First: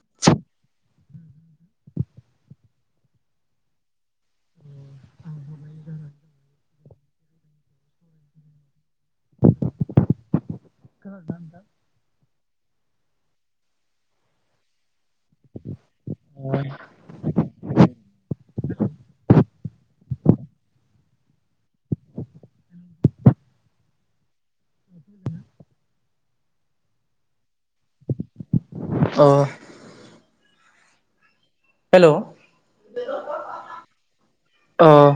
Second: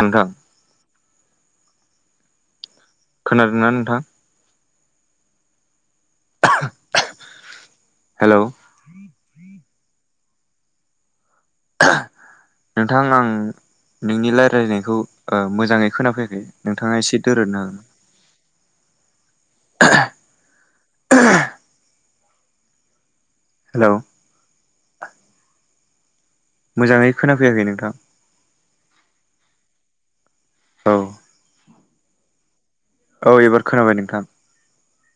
नोंथां खोनादोंना नोंथां हेलौ खोनादोंना नोंथां नोंथां आं नोंनि रायजायनायखौ ओ मोजाङै खोनाफैयाखै नोंथाङा एसे दोरनो हागोन [inaudible] हेलौ मोजाङै खोनाफैयाखै नोंथां अ औ औ एबार खोनाबाय नोंथां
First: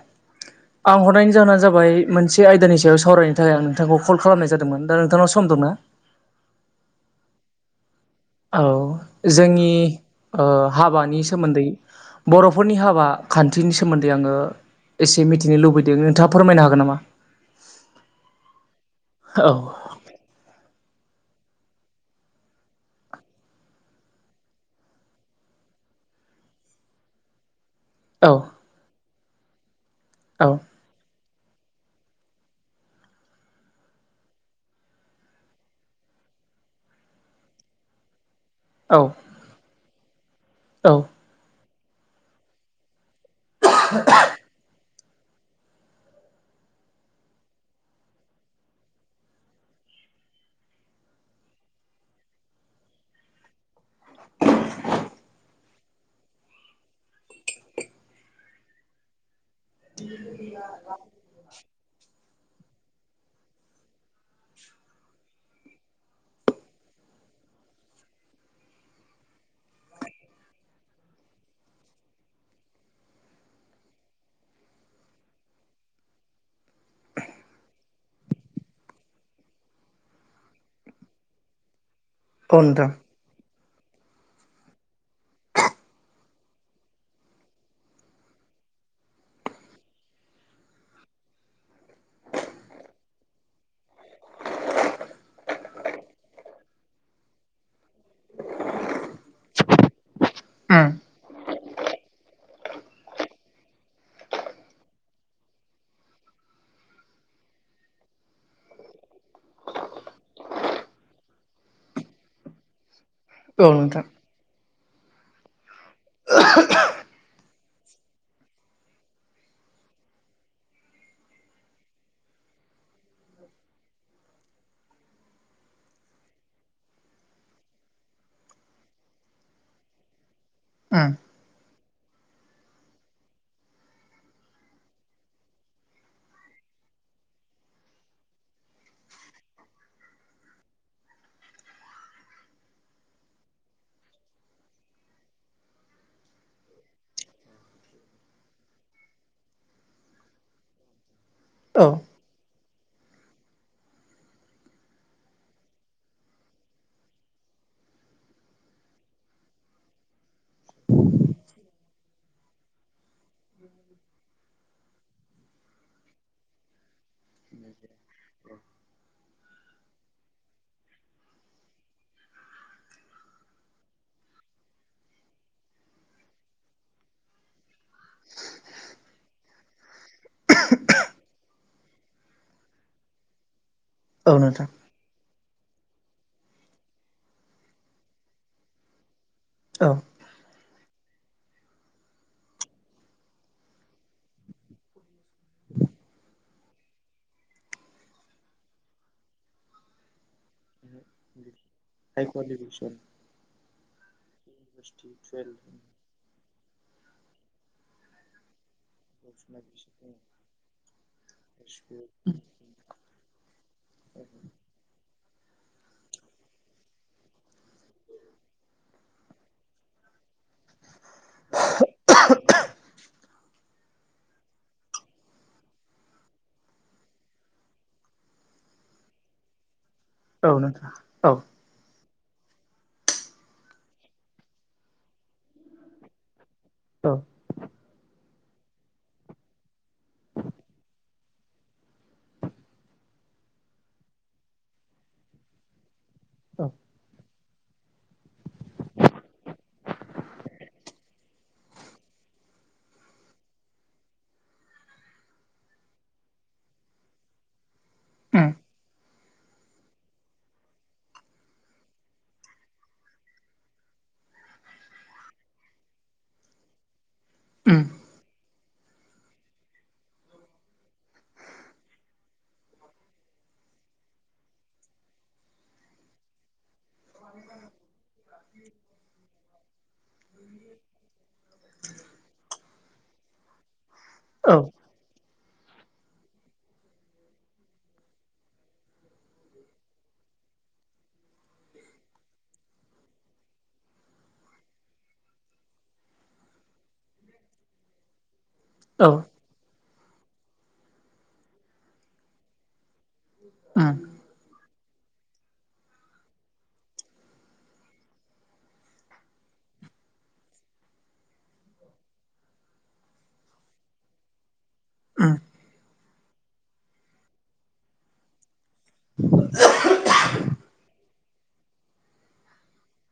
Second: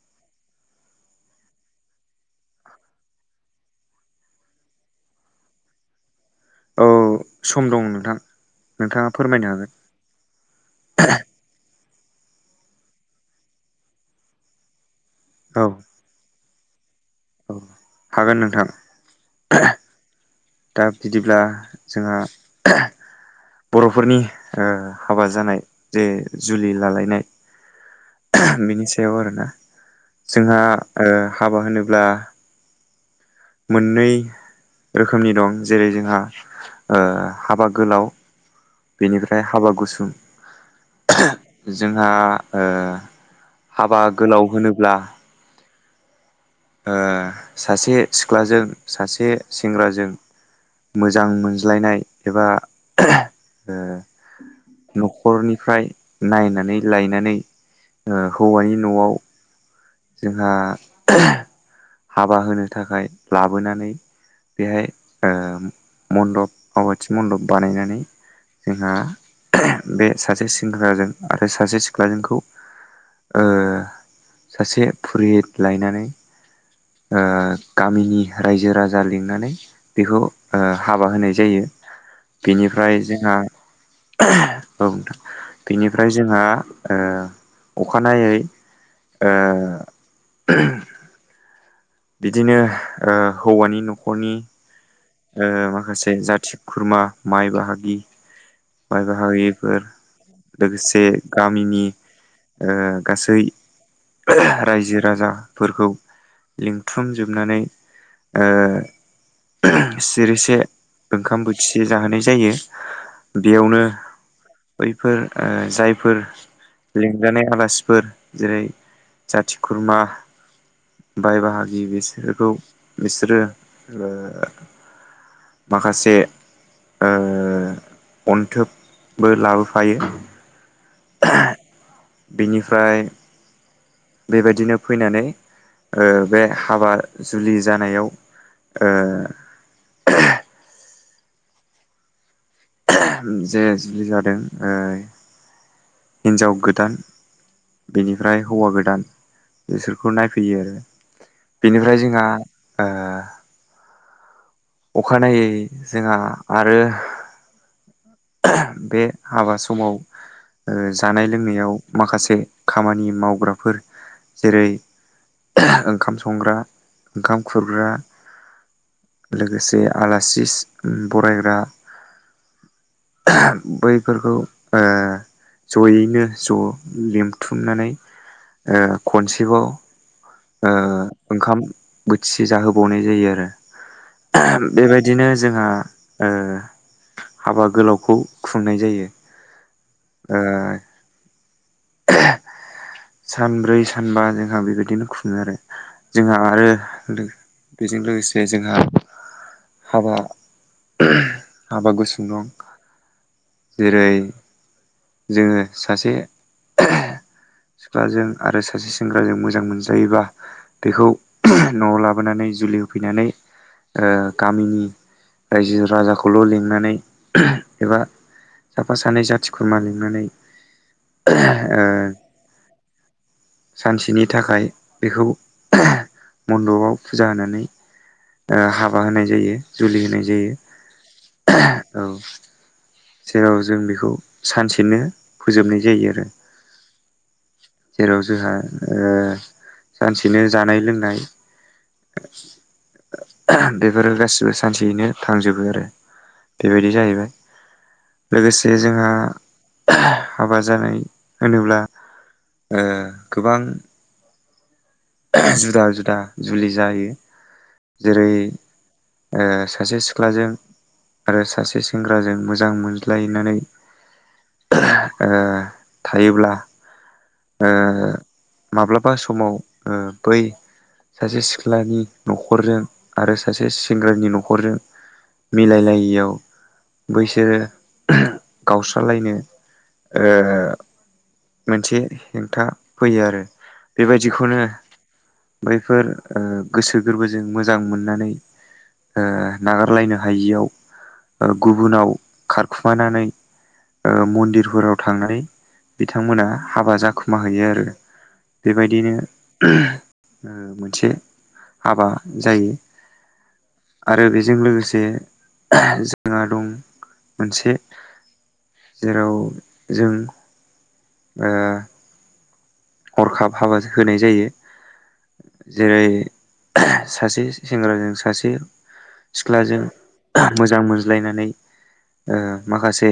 [inaudible] आं हरनायनि जाहोना जाबाय मोनसे आयदानि सायाव सावरायनो थाखाय आं नोंथांखौ कल खालामनाय जादोंमोन दा नोंथांनाव सम दंना [inaudible] औ सम दं नोंथां औ नोंथाङा फोरमायनो जोंनि हागोन ओ हाबानि सोमोन्दै बर'फोरनि हाबा खान्थिनि सोमोन्दै आङो एसे मिथिनो औ लुबैदों नोंथाङा फोरमायनो हागोन नामा औ हागोन नोंथां औ दा बिदिब्ला जोंहा बर'फोरनि ओ हाबा जानाय जे जुलि लालायनाय औ बिनि सायाव आरोना औ जोंहा ओ हाबा होनोब्ला मोननै रो रोखोमनि दं जेरै जोंहा ओ हाबा गोलाव औ बेनिफ्राय हाबा गुसुं औ। जोंहा ओ हाबा गोलाव होनोब्ला ओ सासे सिख्लाजों सासे सेंग्राजों मोजां मोनज्लायनाय एबा न'खरनि फ्राय नायनानै लायनानै हौवानि न'आव जोंहा [unintelligible] हाबा होनो थाखाय लाबोनानै बेहाय ओ मन्दप आवाथि मन्दप बानायनानै जोंहा बे सासे सेंग्राजों आरो सासे सिख्लाजोंखौ ओ सासे फुरहित लायनानै ओ गामिनि रायजो राजा लिंनानै बेखौ हाबा होनाय जायो। औ नोंथां बेनिफ्राय जोंहा [unintelligible] औ नोंथां बेनिफ्राय जोंहा अखानायै ओ। बिदिनो ओ हौवानि न'खरनि ओ माखासे जाथि खुरमा माइ बाहागि बाय बाहाययोफोर उम लोगोसे गामिनि ओ गासै रायजो राजाफोरखौ लिंथुमजोबनानै ओ ओ सिरिसे ओंखाम बोथि जाहोनाय जायो। औ बेयावनो नोंथां बैफोर जायफोर लिंजानाय आलासिफोर जेरै जाथि खुरमा बाय बाहागि बिसोरखौ बिसोरो ओ माखासे ओ अन्थोबबो लाबोफायो उम बिनिफ्राय बेबायदिनो फैनानै ओ बे हाबा जुलि जानायाव ओ [unintelligible] जे जुलि जादों हिन्जाव गोदान बेनिफ्राय हौवा गोदान बिसोरखौ नायफैयो आरो। औ बेनिफ्राय जोंहा ओ अखानायै जोंहा आरो बे हाबा समाव जानाय लोंनायाव माखासे खामानि मावग्राफोर, जेरै ओंखाम संग्रा ओंखाम खुरग्रा लोगोसे आलासि बरायग्रा बैफोरखौ ओ जयैनो ज' लिमथुमनानै खनसेबाव ओ ओंखाम बोथिसे जाहोबावनाय जायो आरो। औ नोंथां बेबायदिनो जोंहा ओ हाबा गोलावखौ खुंनाय जायो। औ ओ। [unintelligible] सानब्रै सानबा जोंहा बेबायदिनो खुंङो आरो जोंहा आरो लो बेजों लोगोसे जोंहा हाबा हाबा गुसुं दं [unintelligible] जेरै जोंङो सासे सिख्लाजों आरो सा-। सासे सेंग्राजों मोजां मोनज्लायोबा बेखौ न'आव लाबोनानै जुलि होफैनानै। ओ गामिनि रायजो राजाखौल लिंनानै एबा। साफा सानै जाथि खुरमा लिंनानै। ओ सानसेनि थाखाय बेखौ मन्दबाव फुजा होनानै। ओ हाबा होनाय जायो जुलि होनाय जायो औ नोंथां औ औ। जेराव जों बिखौ सानसेनो फोजोबनाय जायो आरो। औ जेराव जोंहा ओ सानसेनो जानाय लोंनाय। बेफोरो गासिबो सानसेयैनो थांजोबो आरो। बेबायदि जाहैबाय। लोगोसे जोंङो हाबा जानाय होनोब्ला। ओ गोबां। जुदा जुदा जुलि जायो जोरै। उम ओ सासे सिख्लाजों। आरो सासे सेंग्राजों मोजां मोनज्लायनानै। ओ थायोब्ला। ओ उम माब्लाबा समाव ओ बै। सासे सिख्लानि न'खरजों आरो सासे सेंग्रानि न'खरजों। मिलाय लायियाव। बैसोरो गावस्रालायनो ओ। मोनसे हेंथा फैयो आरो औ बेबायदिखौनो। बैफोर ओ गोसो गोरबोजों मोजां मोननानै। ओ नागारलायनो हायियाव गुबुनाव खारखुमानानै। ओ मन्दिरफोराव थांनाय बिथांमोना हाबा जाखुमा हैैयो आरो। बेबायदिनो औ ओ मोनसे हाबा जायो। उम आरो बेजों लोगोसे जोंआ दं। मोनसे जेराव जों ओ। हरखाब हाबा जाहोनाय जायो। उम्म। जेरै सासे सेंग्राजों सासे। सिख्लाजों मोजां मोनज्लायनानै। ओ माखासे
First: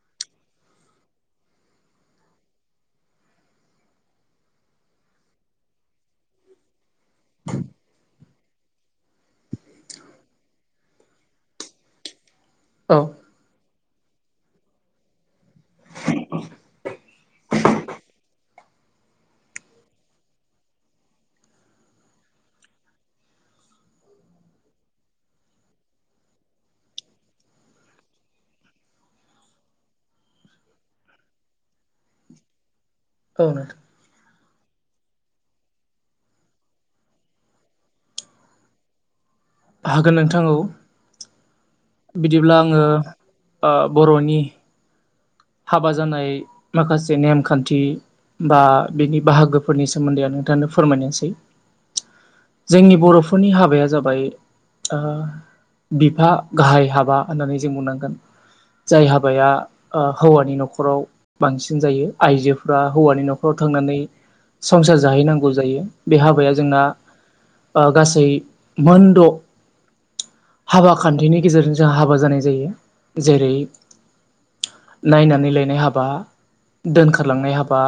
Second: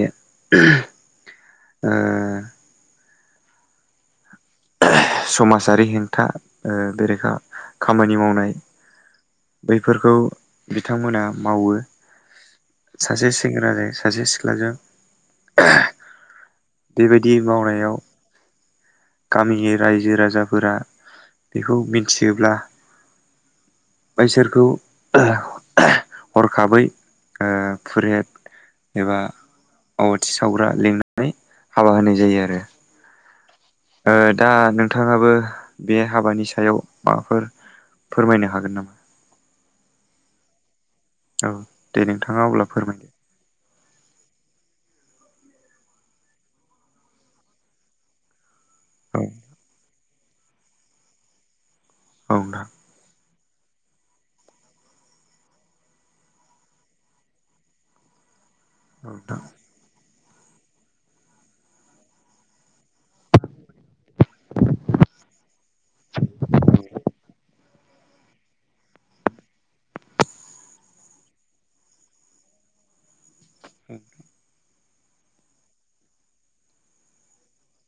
ओ। समासारि हेंथा ओ बेरेखा खामानि मावनाय। बैफोरखौ बिथांमोना मावो औ सासे सेंग्रा जों। सासे सिख्लाजों बेबायदि मावनायाव‌ गामिनि रायजो राजाफोरा बेखौ मिन्थियोब्ला। बैसोरखौ हरखाबै। ओ फुरेथ एबा। आवाथि सावग्रा लिंनानै हाबा होनाय जायो आरो। औ नोंथां। ओ दा नोंथांङाबो बे हाबानि सायाव माबाफोर। फोरमायनो हागोन नामा। हागोन नोंथां औ। औ। दे नोंथाङा बिदिब्ला अब्ला आंङो फोरमायदो ओ बर'नि। हाबा जानाय माखासे नेमखान्थि बा बिनि औ बाहागोफोरनि सो। सोमोन्दै आं नोंथांनो फोरमायनोसै औ नोंथां औ जोंनि बर'फोरनि हाबाया जाबाय। बिफा गाहाय हाबा होननानै जों बुंनांगोन जाय नोंथां हाबाया हौवानि न'खराव बांसिन जायो आइजोफ्रा हौवानि न'खराव थांनानै संसार जाहैनांगौ जायो बे हाबाया जोंना ओ गासै मोनद' हाबा खान्थिनि गेजेरजों जों हाबा जानाय जायो जेरै औ नायनानै लायनाय हाबा दोनखारलांनाय हाबा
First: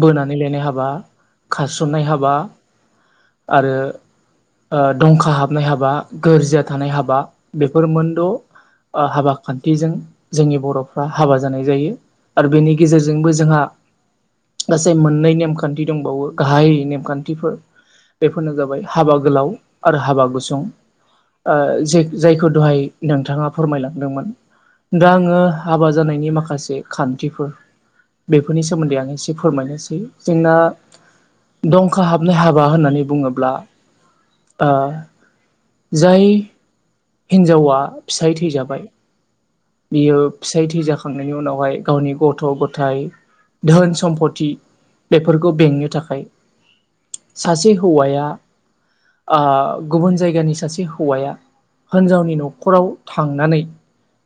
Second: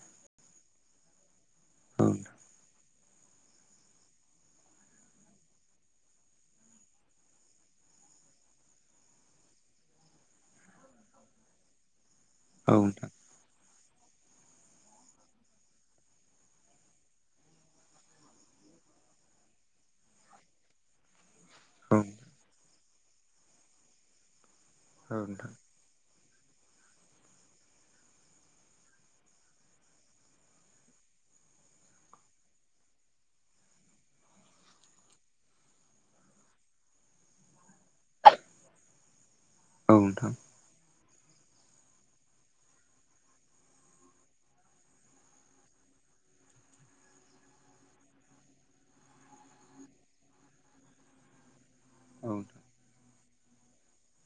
बोनानै लायनाय हाब बा खारसननाय नोंथां हाबा आरो ओ दंखा हाबनाय हाबा, गोरजिया थानाय हाबा बेफोर मोनद' आ हाबा खान्थिजों जोंनि बर' बा हाबा जानाय जायो आरो औ बेनि नोंथां गेजेरजोंबो जोंहा गासै मोननै नेमखान्थि दंबावो गाहाय नेमखान्थिफोर बेफोरनो जाबाय हाबा गोलाव आरो हाबा गुसुं। ओ औ जे जायखौ दहाय नोंथाङा फोरमायलांदोंमोन दा आङो नोंथां हाबा जानायनि माखासे खान्थिफोर बेफोरनि सोमोन्दै आं एसे फोरमायनोसै जोंना दंखा हाबनाय हाबा होननानै बुङोब्ला ओ जाय हिनजावा फिसाय थैजाबाय औ बियो नोंथां फिसाय थैजाख खांनायनि उनावहाय गावनि गथ' गथायाइ धोन सम्फथि बेफोरखौ बेंनो थाखाय सासे हौवाया आ गुबुन जायगानि सासे हौवाया औ हिनजावनि न'खराव थांनानै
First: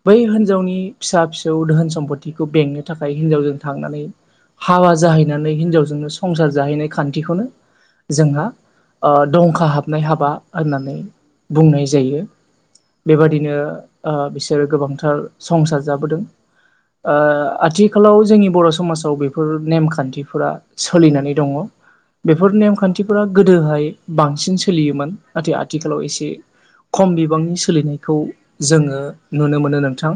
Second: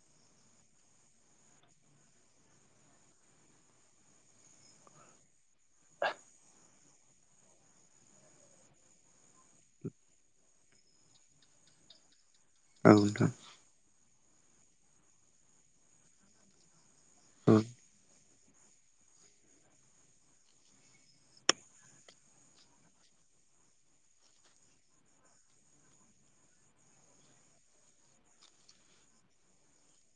बै हिनजावनि फिसा फिसौ दोहोन सम्पतिखौ बेंनो थाखाय हिनजावजों थांनानै हाबा जाहैनानै हिनजावजोंनो संसार जाहैनाय खान्थिखौनो जोंहा ओ दंखा हाबनाय हाबा होननानै बुंनाय जायो। औ नोंथां बेबादिनो ओ बिसोरो गोबांथार संसार जाबोदों ओ औ आथिखालाव जोंनि बर' समाजाव बेफोर नेमखान्थिफोरा सोलिनानै दङ' बेफोर नेमखान्थिफोरा गोदोहाय बांसिन सोलियोमोन नाथाय आथिखालाव एसे खम बिबांनि सोलिनायखौ जोङो नुनो मोनो नोंथां।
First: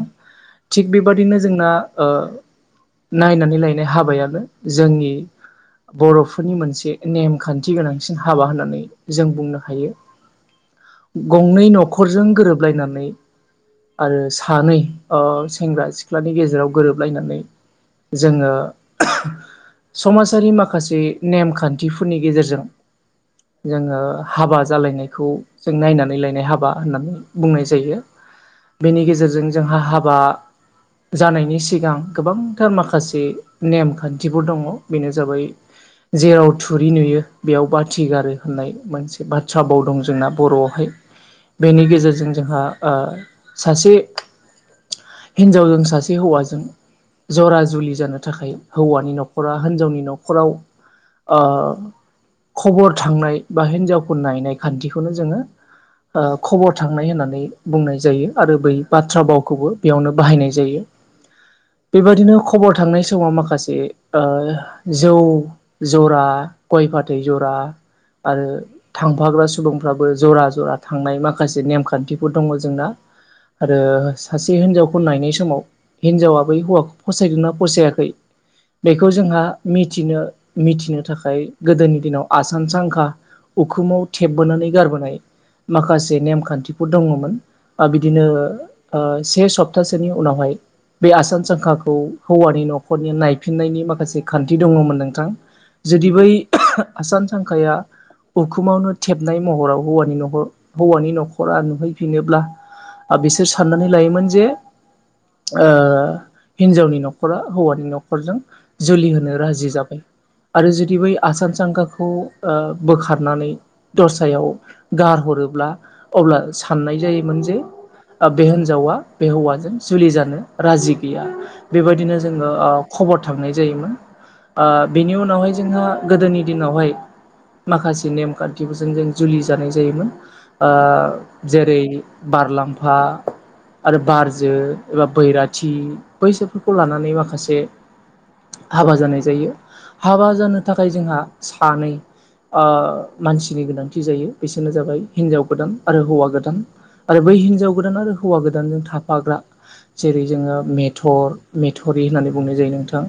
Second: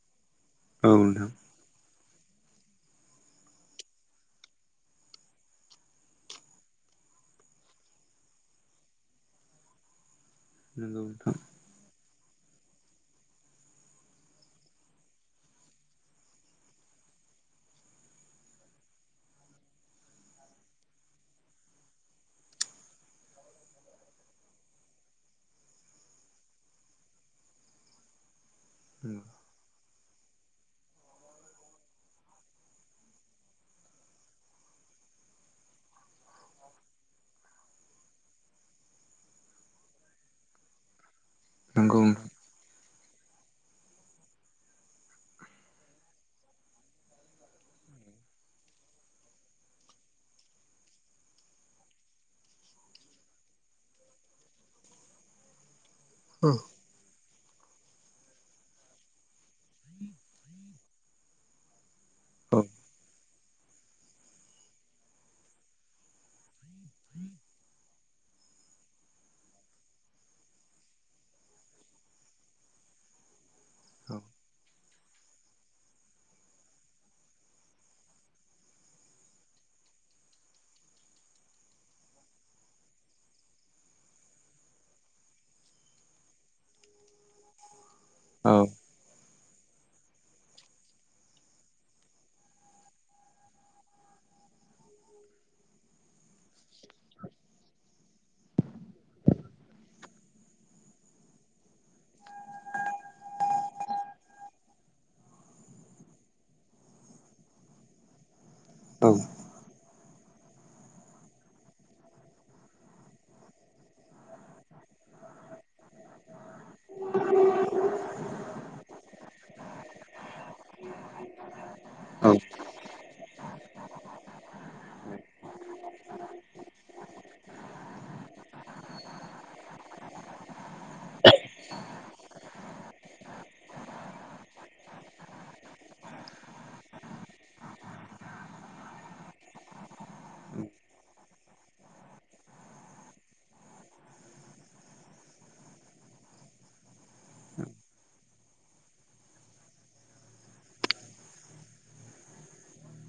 थिग औ नोंथां बेबादिनो जोंना ओ नायनानै लायनाय हाबायानो जोंनि बर'फोरनि मोनसे नेमखान्थि गोनांसिन हाबा होननानै जों बुंनो हायो। नोंगौ नोंथां। नै न'खरजों गोरोबलायनानै आरो सानै ओ सेंग्रा सिख्लानि गेजेराव गोरोबलायनानै जोङो समाजारि माखासे नेमखान्थिफोरनि गेजेरजों जोङो हाबा जालायनायखौ जों नायनानै लाय नाय हाबा होननानै बुंनाय जायो बेनि गेजेरजों जोंहा हाबा जानायनि सिगां गोबांथार माखासे नेमखान्थिफोर दङ' बेनो जाबाय जेराव थुरि नुयो बेयाव बाथि गारो होननाय मोनसे बाथ्रा बाव दं जोंना बर'आवहाय बेनि नंगौ गेजेरजों नोंथां जोंहा ओ सासे हिनजावजों सासे हौवाजों जरा जुलि जानो थाखाय हौवानि न'खरा हिनजावनि न'खराव ओ खबर थांनाय बा हिनजावफोर नायनाय खान्थिखौनो जोङो ओ खबर थांनाय होननानै बुंनाय जायो आरो बै बाथ्रा भावखौबो बेयावनो बाहायनाय जायो। बेबायदिनो खबर थांनाय समाव माखा खासे ओ जौ जरा गय फाथै जरा आरो थांफाग्रा सुबुंफ्राबो जरा जरा थांनाय माखासे नेमखान्थिफोर दंमोन जोंना। आरो सासे हिनजावखौ नायनाय समाव हिनजावा बै हौवाखौ फसायदोंना फसायाखै बेखौ जोंहा मिथिनो मिथिनो थाखाय गोदोनि दिनाव आसान सांखा उखुमाव थेबबोनानै गारबोनाय माखासे नेम खान्थिफोर दङमोन ओ बिदिनो औ ओ सेस सप्तासेनि उनावहाय बे आसान सांखाखौ हौवानि न'खरनि नायफिननायनि माखासे खान्थि दङमोन नोंथां। जुदि बै आसान सांखाया उखुमावनो थेबनाय महराव हौवानि न'खर हौवानि न'खरा नुहैफिनोब्ला बिसोर साननानै लायोमोन जे ओ हिन्जावनि न'खरा हौवानि न'खरजों जुलि होनो राजि जाबाय। आरो जुदि बै आसान सांखाखौ बोखारनानै दस्रायाव गारहरो ब्ला अब्ला साननाय जायोमोन जे बे हिनजावा बे हौवाजों जुलि जानो राजि गैया। बेबायदिनो औ जोङो ओ खबर थांनाय जायोमोन ओ बेनि उनावहाय जोंहा गोदोनि दिनावहाय माखासे नेमखान्थिफोरजों जों जुलि जानाय जायोमोन ओ जेरै बारलाम्फा आरो बारजो एबा बैराथि बैसोरफोरखौ लानानै माखासे हाबा जानाय जायो हाबा जानो थाखाय जोंहा सानै ओ मानसिनि गोनांथि जायो बेसोरनो जाबाय हिनजाव गोदान आरो हौवा गोदान आरो बै हिनजाव गोदान आरो हौवा गोदानजों थाफाग्रा जेरै जोङो मेथर मेथरि होननानै बुंनाय जायो नोंथां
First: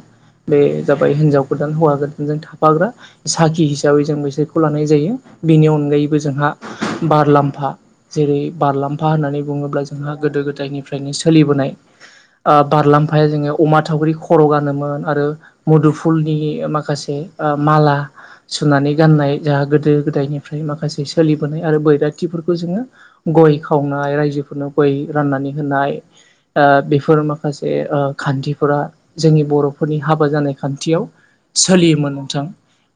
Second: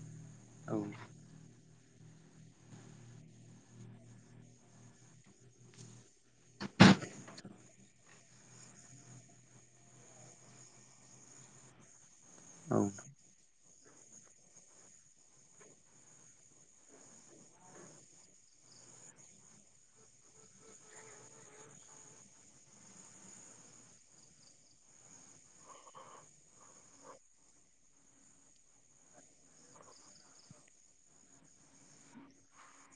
बे औ जाबाय हिनजाव गो गोदान हौवा गोदानजों थाफाग्रा साखि हिसाबै जों बिसोरखौ लानाय जायो बेनि अनगायैबो जोंहा बारलाम्फा जेरै बारलाम्फा होननानै बुङोब्ला जोंहा गोदो गोदायनिफ्रायनो सोलिबोनाय ओ औ बारलाम्फाया जोंनियाव अमा थावख्रि खर' गानोमोन आरो मुदुफुलनि माखासे ओ माला सुनानै गाननाय जोंहा गोदो गोदायनिफ्राय माखासे सोलिबोनाय आरो बैराथिफोरखौ जोङो गय खावनाय रायजोफोरनो गय राननानै होनाय ओ बेफोर माखासे खान्थिफोरा जोंनि बर'फोरनि हाबा जानाय खान्थियाव सोलियोमोन नोंथां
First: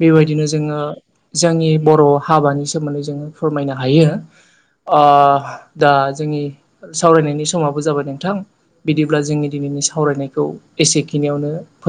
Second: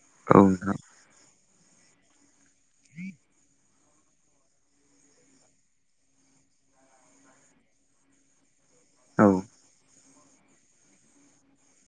बेबायदिनो नोंथां जोङो जोंनि बर' हाबानि सोमोन्दै जों फोरमायनो हायो। ओ दा जोंनि सावरायनायनि समाबो जाबाय नोंथां। बिदिब्ला औ जोंनि दिनैनि सावरायनायखौ एसेखिनियावनो फो